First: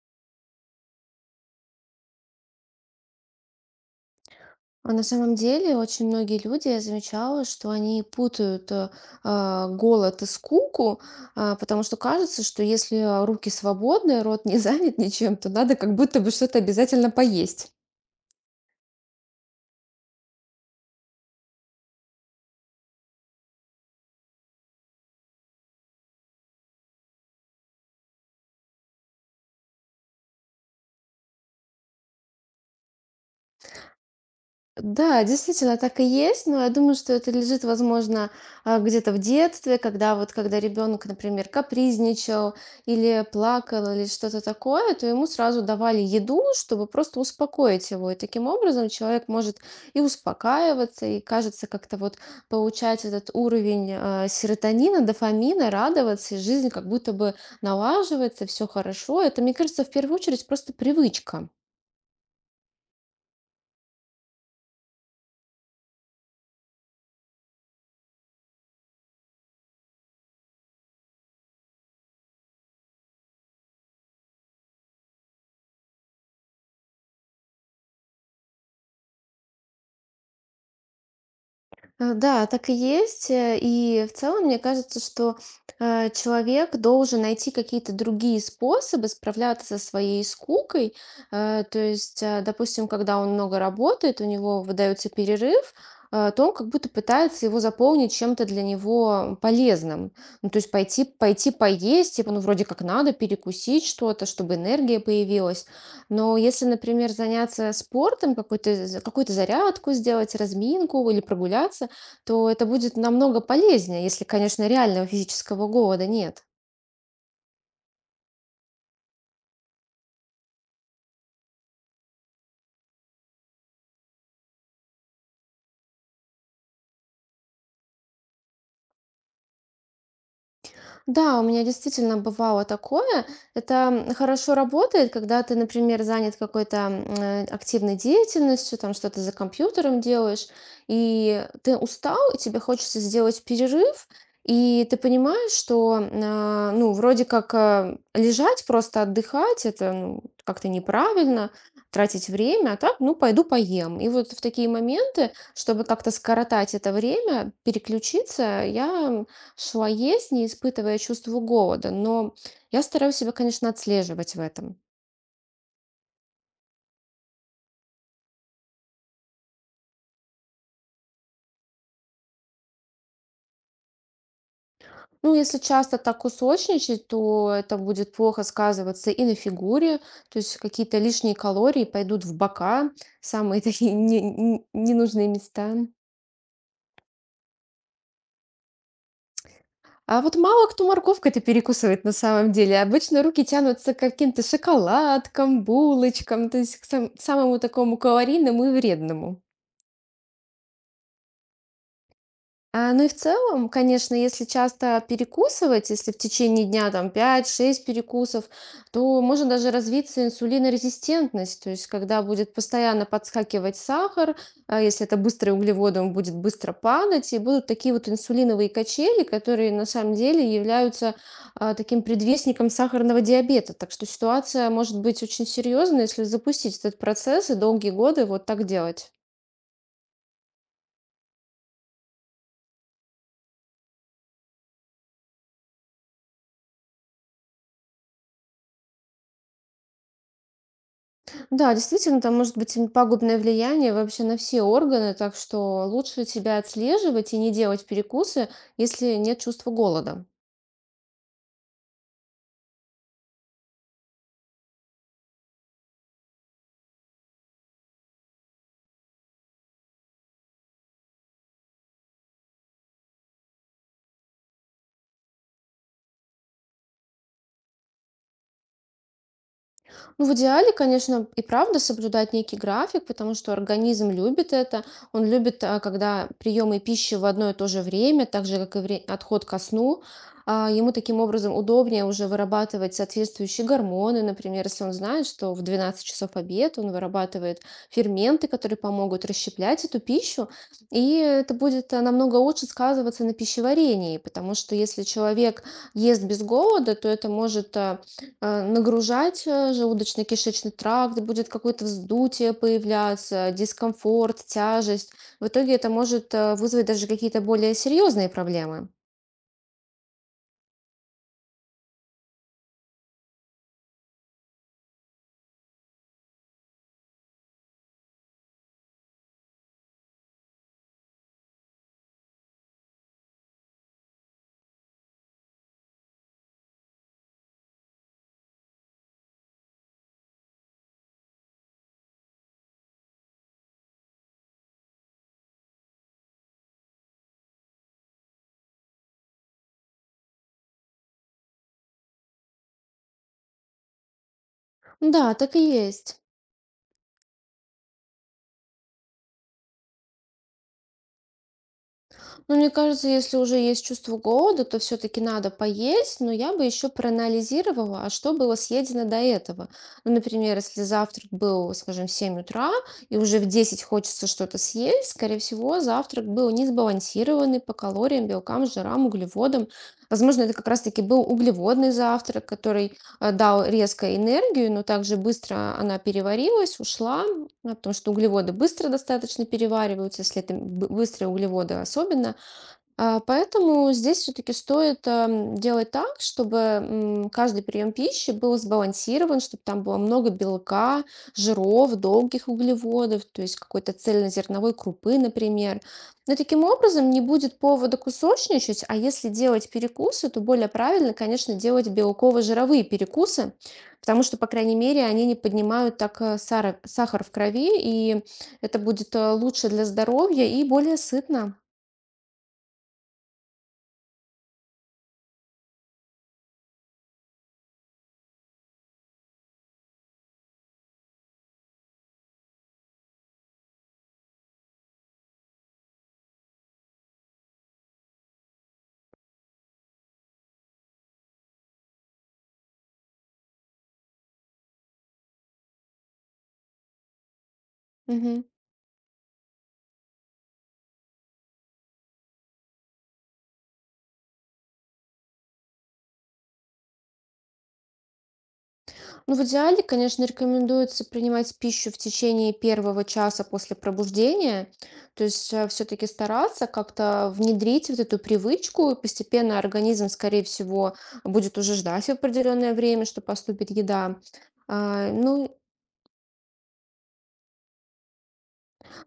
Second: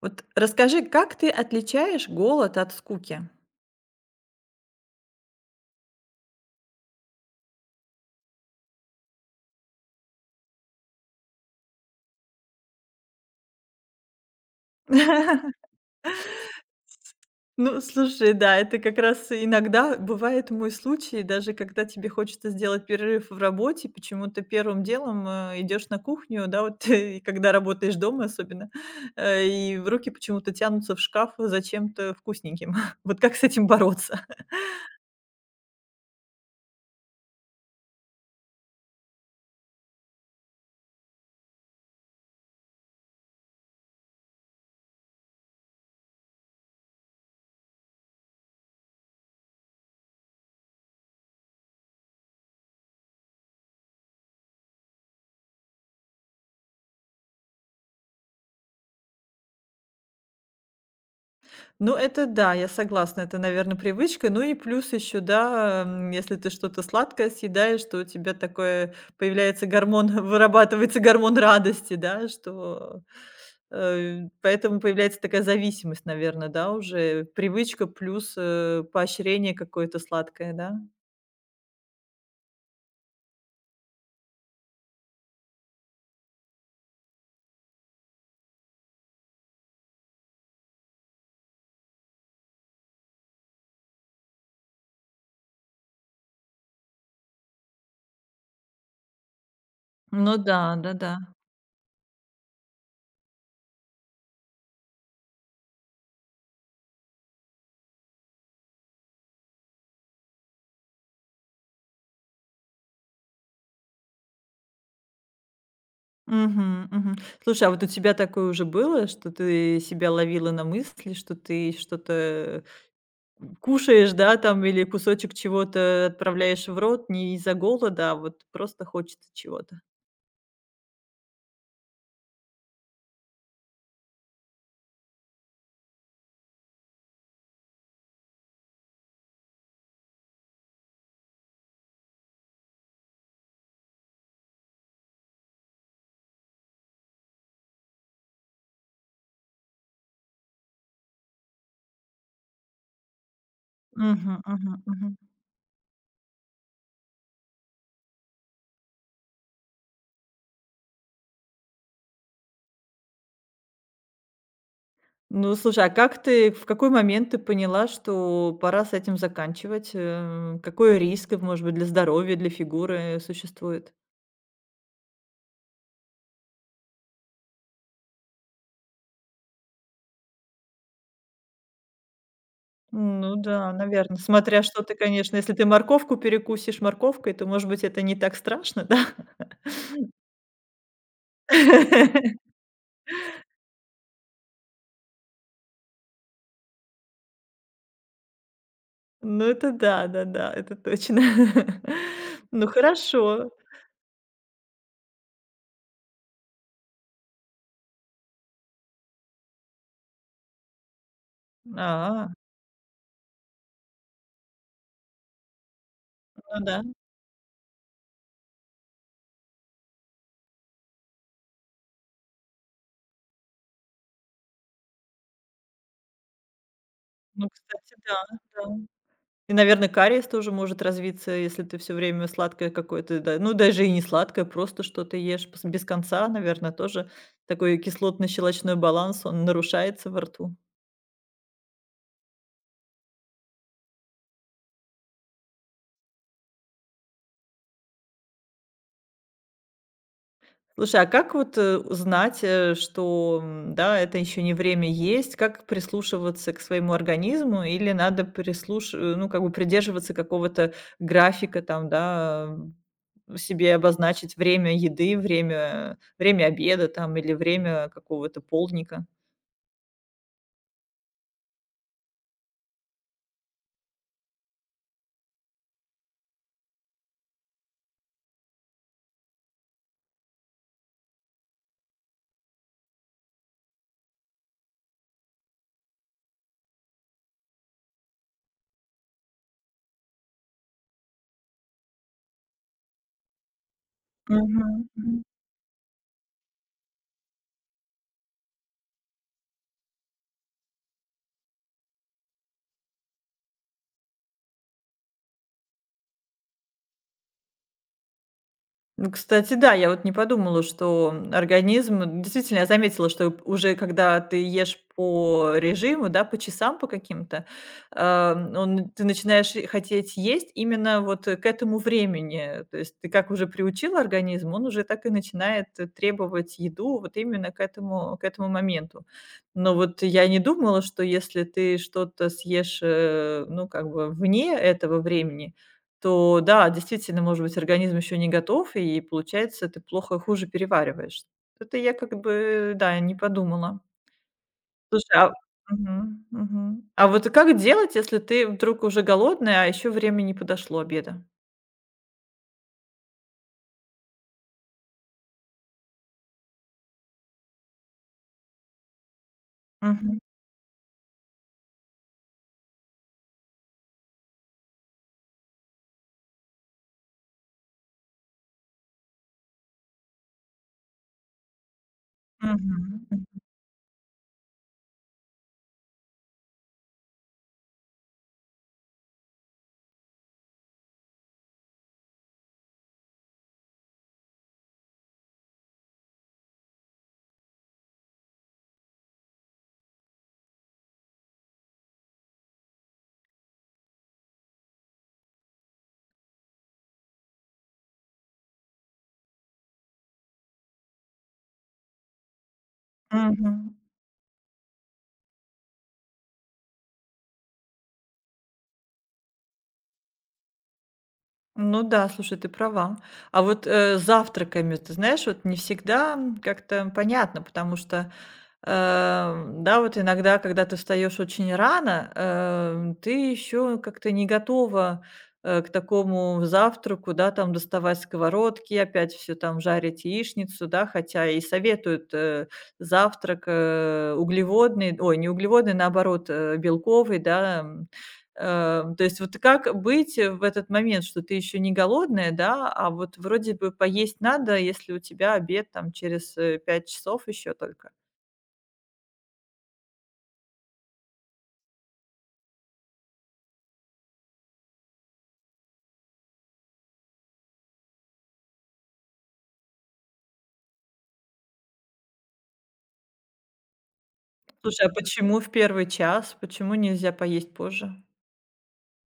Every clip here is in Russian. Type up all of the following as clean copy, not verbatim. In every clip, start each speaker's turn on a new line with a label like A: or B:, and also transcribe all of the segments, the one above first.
A: Вот расскажи, как ты отличаешь голод от скуки?
B: А на самом деле очень многие люди, я замечала, что они путают голод и скуку, потому что кажется, что если руки свободны, рот не занят ничем, то надо как будто бы что-то обязательно поесть.
A: Ну, слушай, да, это как раз иногда бывает мой случай, даже когда тебе хочется сделать перерыв в работе, почему-то первым делом идешь на кухню, да, вот и когда работаешь дома особенно, и в руки почему-то тянутся в шкаф за чем-то вкусненьким. Вот как с этим бороться?
B: Да, действительно, так и есть, но я думаю, что это лежит, возможно, где-то в детстве, когда ребенок, например, капризничал, или плакал, или что-то такое, то ему сразу давали еду, чтобы просто успокоить его. И таким образом человек может и успокаиваться, и, кажется, как-то вот получать этот уровень серотонина, дофамина, радоваться, и жизнь как будто бы налаживается, все хорошо. Это, мне кажется, в первую очередь просто привычка.
A: Ну, это да, я согласна, это, наверное, привычка. Ну и плюс еще, да, если ты что-то сладкое съедаешь, то у тебя такое появляется гормон, вырабатывается гормон радости, да, что поэтому появляется такая зависимость, наверное, да, уже привычка плюс поощрение какое-то сладкое, да.
B: Да, так и есть. И в целом, мне кажется, что человек должен найти какие-то другие способы справляться со своей скукой. То есть, допустим, когда он много работает, у него выдается перерыв, то он как будто пытается его заполнить чем-то для него полезным.
A: Ну
B: Ну, то есть
A: да, да,
B: пойти,
A: да.
B: пойти поесть, типа, ну, вроде как надо перекусить что-то, чтобы энергия появилась. Но если, например, заняться спортом, какую-то зарядку сделать, разминку или прогуляться, то это будет намного полезнее, если, конечно, реального физического голода нет.
A: Мгм, мгм. Слушай, а вот у тебя такое уже было, что ты себя ловила на мысли, что ты что-то кушаешь, да, там или кусочек чего-то отправляешь в рот не из-за голода, а вот просто хочется чего-то.
B: Да, у меня действительно бывало такое. Это хорошо работает, когда ты, например, занят какой-то активной деятельностью, там что-то за компьютером делаешь, и ты устал, и тебе хочется сделать перерыв, и ты понимаешь, что, ну, вроде как лежать, просто отдыхать, это, ну, как-то неправильно, тратить время, а так, ну, пойду поем. И
A: Мгм,
B: вот в такие
A: мгм, мгм.
B: моменты, чтобы как-то скоротать это время, переключиться, я шла есть, не испытывая чувства голода, но я стараюсь себя, конечно, отслеживать в этом.
A: Ну, слушай, а как ты, в какой момент ты поняла, что пора с этим заканчивать? Какой риск, может быть, для здоровья, для фигуры существует?
B: Ну, если часто так кусочничать, то это будет плохо сказываться и на фигуре, то есть какие-то лишние калории пойдут в бока,
A: Ну
B: самые
A: да,
B: такие
A: наверное. Смотря что ты,
B: ненужные
A: конечно, если ты
B: места.
A: морковку перекусишь морковкой, то, может быть, это не так страшно, да?
B: А вот мало кто морковкой-то перекусывает на самом деле. Обычно руки тянутся к каким-то шоколадкам, булочкам, то есть к самому такому калорийному и вредному.
A: Ну это да, да, да, это точно. Ну
B: Ну и в
A: хорошо.
B: целом, конечно, если часто перекусывать, если в течение дня там 5-6 перекусов, то может даже развиться инсулинорезистентность, то есть когда
A: А.
B: будет постоянно подскакивать сахар, а если это быстрые углеводы, он будет
A: Ну
B: быстро
A: да.
B: падать, и будут такие вот инсулиновые качели, которые на самом деле являются таким предвестником сахарного диабета. Так что ситуация может быть очень серьезной, если запустить этот процесс
A: Ну,
B: и долгие
A: кстати, да,
B: годы вот так
A: да.
B: делать.
A: И, наверное, кариес тоже может развиться, если ты все время сладкое какое-то, да ну, даже и не сладкое, просто что-то ешь пс без конца, наверное, тоже такой кислотно-щелочной баланс, он нарушается во рту.
B: Да, действительно, там может быть пагубное влияние вообще на все органы, так что лучше себя отслеживать и не делать перекусы, если нет чувства голода.
A: Слушай, а как вот, знать, что, да, это еще не время есть? Как прислушиваться к своему организму? Или надо ну, как бы придерживаться какого-то графика там, да, себе обозначить время еды, время обеда там или время какого-то полдника?
B: Ну, в идеале, конечно, и правда соблюдать некий график, потому что организм любит это. Он любит, когда приемы пищи в одно и то же время, так же, как и отход ко сну. Ему таким образом удобнее уже вырабатывать соответствующие гормоны. Например, если он знает, что в 12 часов обед, он вырабатывает ферменты, которые помогут расщеплять эту пищу. И это будет намного лучше сказываться на пищеварении, потому что если
A: Мгм.
B: человек ест без голода, то это может нагружать желудочно-кишечный тракт, будет какое-то вздутие появляться, дискомфорт, тяжесть. В итоге это может вызвать даже какие-то более серьезные проблемы.
A: Ну, кстати, да, я вот не подумала, что, организм действительно, я заметила, что уже когда ты ешь по режиму, да, по часам по каким-то, он ты начинаешь и хотеть есть именно вот, к этому времени. То есть ты как уже приучил организм, он уже так и начинает, требовать еду вот именно к этому моменту. Но вот я не думала, что если ты что-то съешь, ну, как бы вне этого времени, то да, действительно, может быть, организм еще не готов, и получается, ты плохо хуже перевариваешь. Это я как бы, да, не подумала. Слушай,
B: Да,
A: а
B: так и есть.
A: мгм, мгм. А вот как делать, если ты вдруг уже голодная, а еще время не подошло обеда?
B: Ну, мне кажется, если уже есть чувство голода, то все-таки надо поесть, но я бы еще проанализировала, а что было съедено до этого. Ну,
A: Мгм,
B: например, если завтрак был, скажем, в 7 утра, и уже в 10 хочется что-то съесть, скорее всего, завтрак был не сбалансированный по калориям, белкам, жирам, углеводам. Возможно, это как раз-таки был углеводный завтрак, который
A: мгм, м,
B: дал резко энергию, но также быстро она переварилась, ушла, а потому что углеводы быстро достаточно перевариваются, если это быстрые углеводы особенно. Поэтому здесь все-таки стоит делать так, чтобы каждый прием пищи был сбалансирован, чтобы там было много белка, жиров, долгих углеводов, то есть какой-то цельнозерновой крупы, например. Но таким образом не будет повода кусочничать, а если делать перекусы, то более правильно, конечно, делать белково-жировые перекусы,
A: мгм.
B: потому что, по крайней мере, они не поднимают так сахар в крови, и это будет лучше для здоровья и более сытно.
A: Ну да, слушай, ты права. А вот, с завтраками, ты знаешь, вот не всегда, как-то понятно, потому что да, вот иногда, когда ты встаешь очень рано, ты еще как-то не готова, к такому завтраку, да, там доставать сковородки, опять все там жарить яичницу, да. Хотя и советуют, завтрак, э, углеводный, ой, не углеводный, наоборот, э, белковый, да, м.
B: Мгм.
A: То есть вот как быть в этот момент, что ты еще не голодная, да, а вот вроде бы поесть надо, если у тебя обед там через, 5 часов еще только?
B: Ну, в идеале, конечно, рекомендуется принимать пищу в течение первого часа после пробуждения. То есть все-таки стараться как-то внедрить вот эту привычку, и постепенно организм, скорее всего, будет уже ждать определенное время, что поступит еда.
A: Слушай, а почему в
B: Ну,
A: первый час? Почему нельзя поесть позже?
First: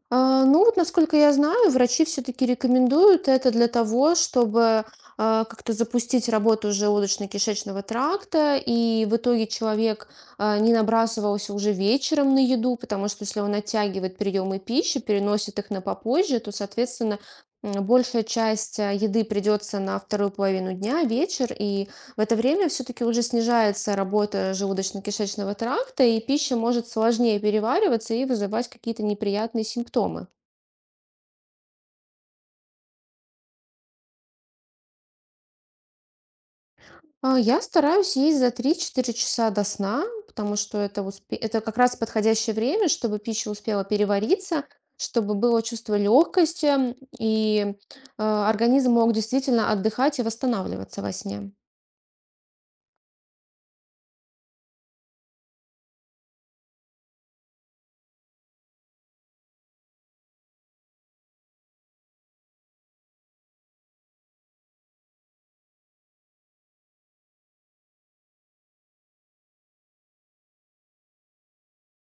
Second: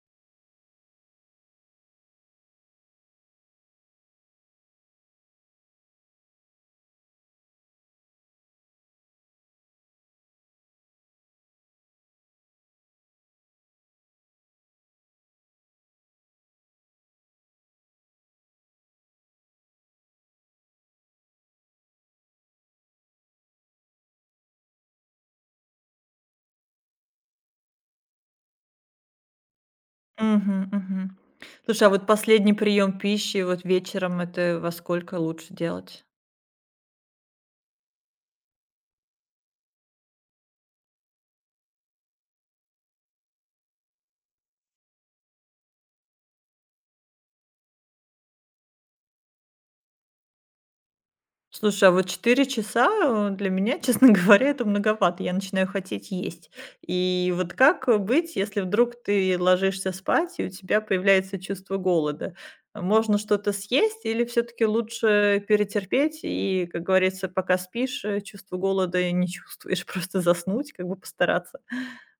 B: Ну вот, насколько я знаю, врачи все-таки рекомендуют это для того, чтобы как-то запустить работу желудочно-кишечного тракта, и в итоге человек не набрасывался уже вечером на еду, потому что если он оттягивает приемы пищи, переносит их на попозже, то, соответственно, большая часть еды придется на вторую половину дня, вечер, и в это время все-таки уже снижается работа желудочно-кишечного тракта, и пища может сложнее перевариваться и вызывать какие-то неприятные симптомы.
A: Мгм, мгм. Слушай, а вот последний прием пищи вот вечером - это во сколько лучше делать?
B: Я стараюсь есть за 3-4 часа до сна, потому что это, это как раз подходящее время, чтобы пища успела перевариться, чтобы было чувство легкости, и организм мог действительно отдыхать и восстанавливаться во сне.
A: Слушай, а вот 4 часа, для меня, честно говоря, это многовато. Я начинаю хотеть есть. И вот как, быть, если вдруг ты ложишься спать и у тебя появляется чувство голода? А можно что-то съесть или все таки лучше перетерпеть и, как говорится, пока спишь, чувство голода не чувствуешь, просто заснуть, как бы постараться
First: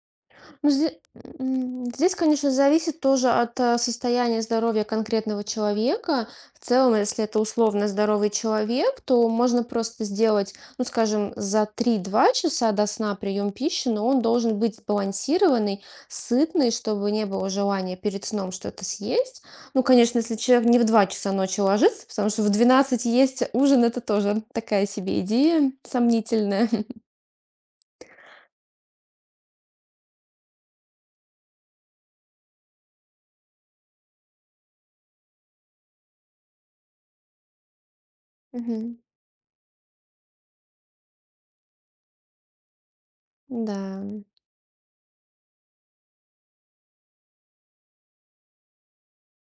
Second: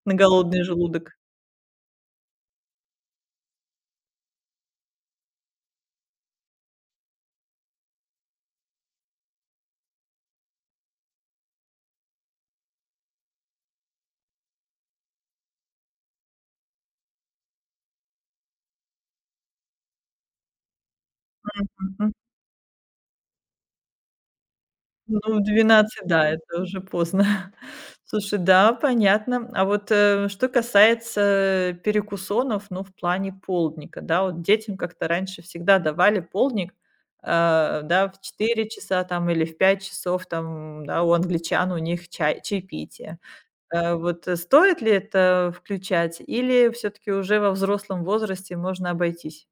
A: на голодный
B: Ну,
A: желудок?
B: здесь, конечно, зависит тоже от состояния здоровья конкретного человека. В целом, если это условно здоровый человек, то можно просто сделать, ну, скажем, за 3-2 часа до сна прием пищи, но он должен быть сбалансированный, сытный, чтобы не было желания перед сном что-то съесть. Ну, конечно, если человек не в 2 часа ночи ложится, потому что в 12 есть ужин, это тоже такая
A: Ну,
B: себе
A: в
B: идея
A: 12 да, это
B: сомнительная.
A: уже поздно. Слушай, да, понятно. А вот, что касается перекусонов, ну, в плане полдника, да, вот детям как-то раньше всегда давали полдник, а, да, в четыре
B: Мгм.
A: часа там или в 5 часов там, да, у англичан у них чай чаепитие.
B: Да.
A: Вот, стоит ли это включать или все таки уже во взрослом возрасте можно обойтись?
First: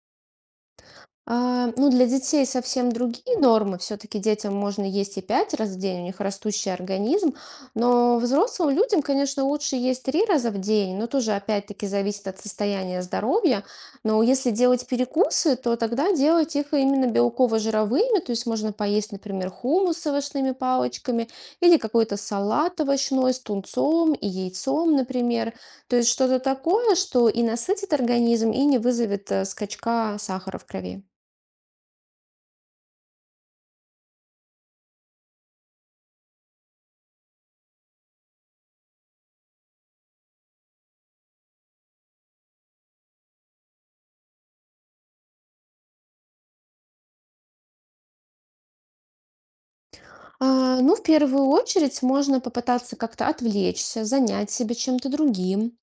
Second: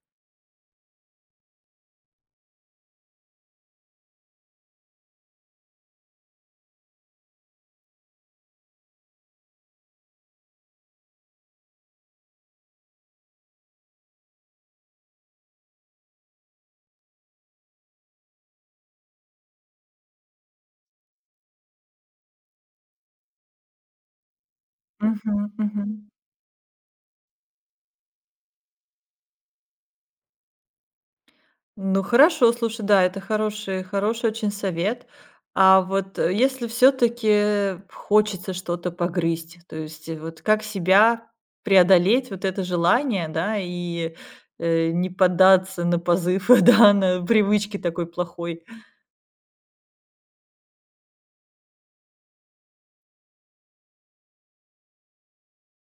B: Ну, для детей совсем другие нормы. Все-таки детям можно есть и 5 раз в день, у них растущий организм. Но взрослым людям, конечно, лучше есть 3 раза в день, но тоже, опять-таки, зависит от состояния здоровья. Но если делать перекусы, то тогда делать их именно белково-жировыми, то есть можно поесть, например, хумус с овощными палочками или какой-то салат овощной с тунцом и яйцом,
A: Мгм,
B: например.
A: мгм.
B: То есть что-то такое, что и насытит организм, и не вызовет скачка сахара в крови.
A: Ну хорошо, слушай, да, это хороший очень совет. А вот, если все таки хочется что-то погрызть, то есть, вот как себя преодолеть вот это желание, да, и, не поддаться на позыв, да, на привычки такой плохой.
B: Ну, в первую очередь можно попытаться как-то отвлечься, занять себя чем-то другим.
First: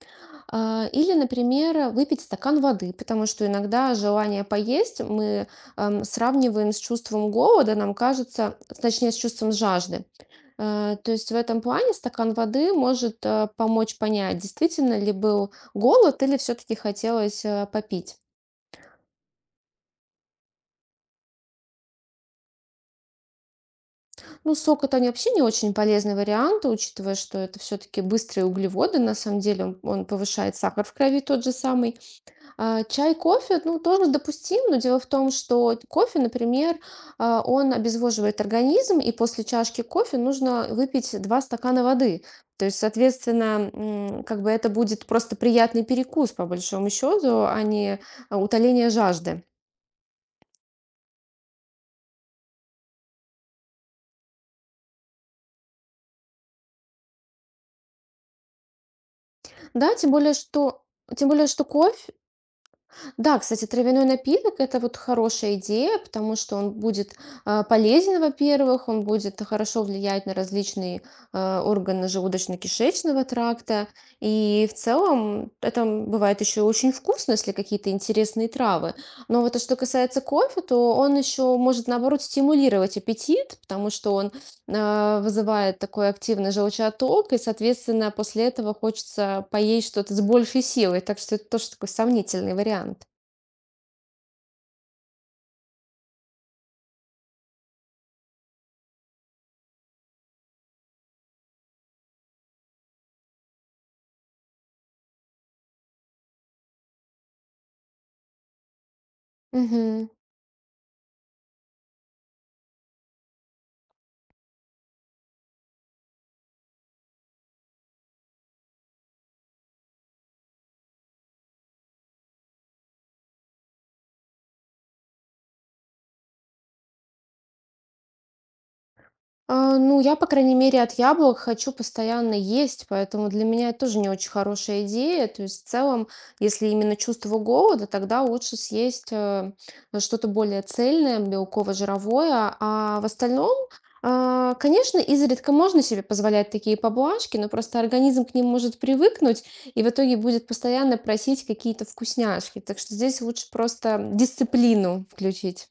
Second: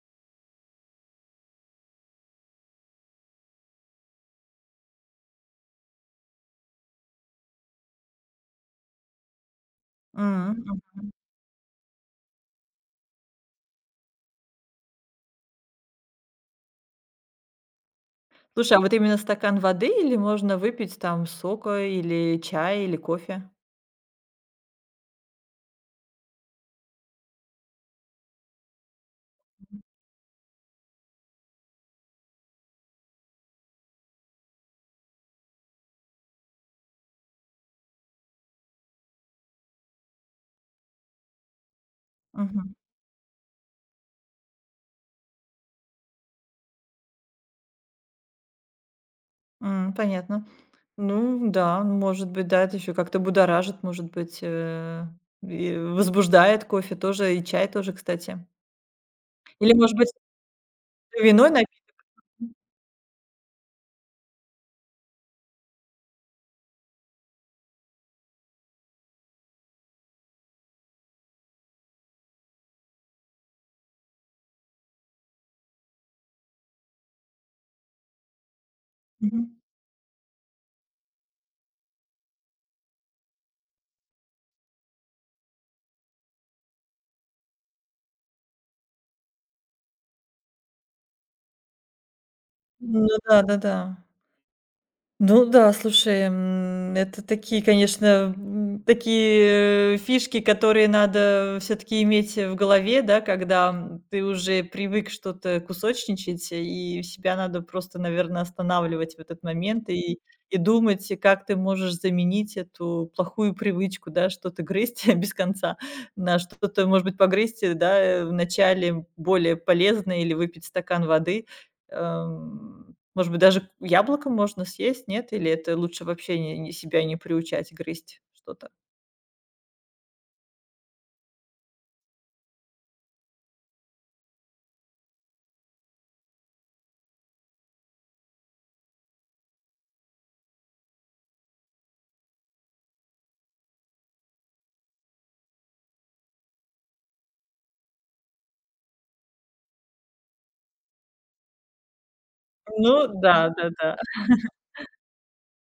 B: Или, например, выпить стакан воды, потому что иногда желание поесть мы сравниваем с чувством голода, нам кажется, точнее, с чувством жажды.
A: М, м.
B: То есть в этом плане стакан воды может помочь понять, действительно ли был голод или все-таки хотелось попить.
A: Слушай, а вот именно стакан воды или можно выпить там сока или чая, или кофе?
B: Ну, сок- это не вообще не очень полезный вариант, учитывая, что это все-таки быстрые углеводы. На самом деле он повышает сахар в крови тот же самый. Чай, кофе, ну, тоже допустим, но дело в том, что кофе, например, он обезвоживает организм, и после чашки кофе нужно выпить 2 стакана воды. То
A: Мгм.
B: есть, соответственно, как бы это будет просто приятный перекус, по большому счету, а не утоление жажды.
A: М, понятно. Ну да, ну, может быть, да, это еще как-то будоражит, может быть, и возбуждает кофе тоже, и чай тоже, кстати. Или,
B: Да,
A: может
B: тем
A: быть,
B: более, что тем более,
A: виной
B: что
A: напиток?
B: кофе. Да, кстати, травяной напиток- это вот хорошая идея, потому что он будет, полезен, во-первых, он будет хорошо влиять на различные, органы желудочно-кишечного тракта. И в целом это, бывает еще очень вкусно, если какие-то интересные травы. Но
A: Мгм.
B: вот, а что касается кофе, то он еще может, наоборот, стимулировать аппетит, потому что он вызывает такой активный желчеоток, и, соответственно, после этого хочется поесть что-то с большей силой. Так что это тоже такой сомнительный
A: Ну
B: вариант.
A: да-да-да. Ну да, слушай, м, это такие, конечно, м, такие фишки, которые надо все-таки иметь в голове, да, когда м, ты уже привык что-то кусочничать, и себя надо просто, наверное, останавливать в этот момент
B: Мгм.
A: и думать, и как ты можешь заменить эту плохую привычку, да, что-то грызть без конца, на что-то, может быть, погрызть, да, вначале более полезное или выпить стакан воды, может быть, даже яблоко можно съесть, нет? Или это лучше вообще не себя не приучать грызть что-то?
B: Ну, я, по крайней мере, от яблок хочу постоянно есть, поэтому для меня это тоже не очень хорошая идея. То есть, в целом, если именно чувство голода, тогда лучше съесть что-то более цельное, белково-жировое. А в остальном, конечно, изредка можно себе позволять такие поблажки, но просто организм к ним может привыкнуть и в итоге будет постоянно просить какие-то вкусняшки. Так что
A: Ну
B: здесь
A: да,
B: лучше
A: да-да.
B: просто дисциплину включить.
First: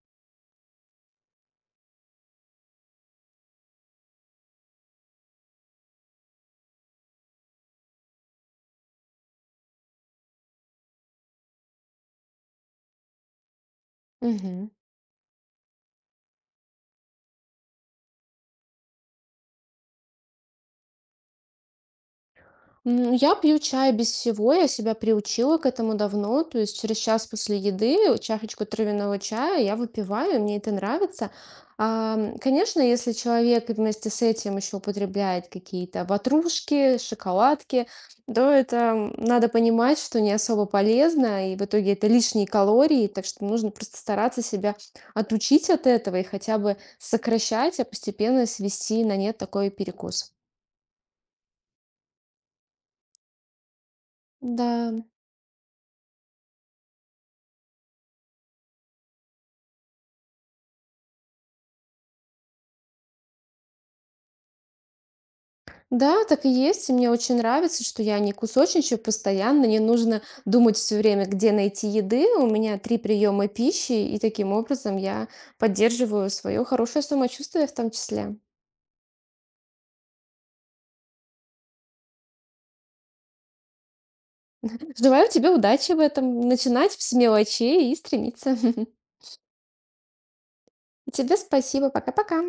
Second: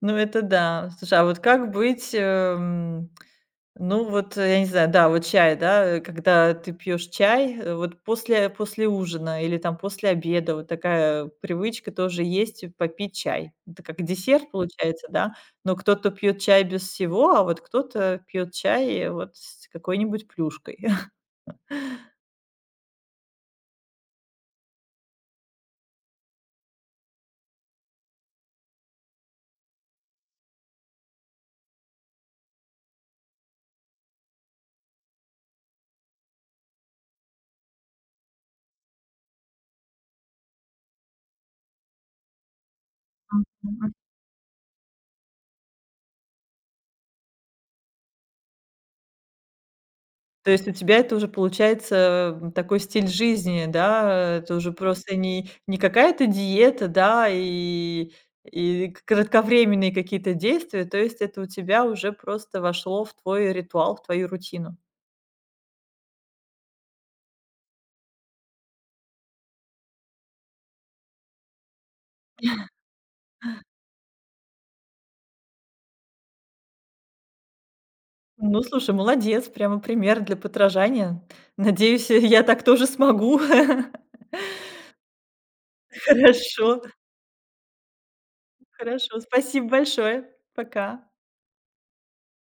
A: Ну, это да. Слушай, а вот как быть, ну, вот, я не знаю, да, вот чай, да, когда ты пьешь чай, вот после ужина или там после обеда, вот такая привычка тоже есть попить чай. Это как десерт
B: Мгм.
A: получается, да? Но кто-то пьет чай без всего, а вот кто-то пьет чай, вот с какой-нибудь плюшкой.
B: Я пью чай без всего, я себя приучила к этому давно, то есть через час после еды чашечку травяного чая я выпиваю, мне это нравится. Конечно, если человек и вместе с этим еще употребляет какие-то ватрушки, шоколадки, то это, надо понимать, что не особо полезно, и в итоге это лишние калории, так что нужно
A: Мгм.
B: просто стараться себя отучить от этого и хотя бы сокращать, а постепенно свести на нет такой перекус.
A: То есть у тебя это уже получается, м, такой стиль жизни, да? Это
B: Да.
A: уже просто не какая-то диета, да, и кратковременные какие-то действия. То есть это у тебя уже просто вошло в твой ритуал, в твою рутину.
B: Да, так и есть. И мне очень нравится, что я не кусочничаю постоянно, не нужно думать все время, где найти еды. У меня 3 приема пищи, и таким образом я поддерживаю свое хорошее самочувствие в том числе.
A: Ну, слушай, молодец, прямо пример для подражания. Надеюсь, я так тоже смогу.
B: Желаю тебе удачи в этом,
A: Хорошо,
B: начинать с мелочей и стремиться.
A: хорошо. Спасибо большое. Пока.
B: Тебе спасибо. Пока-пока.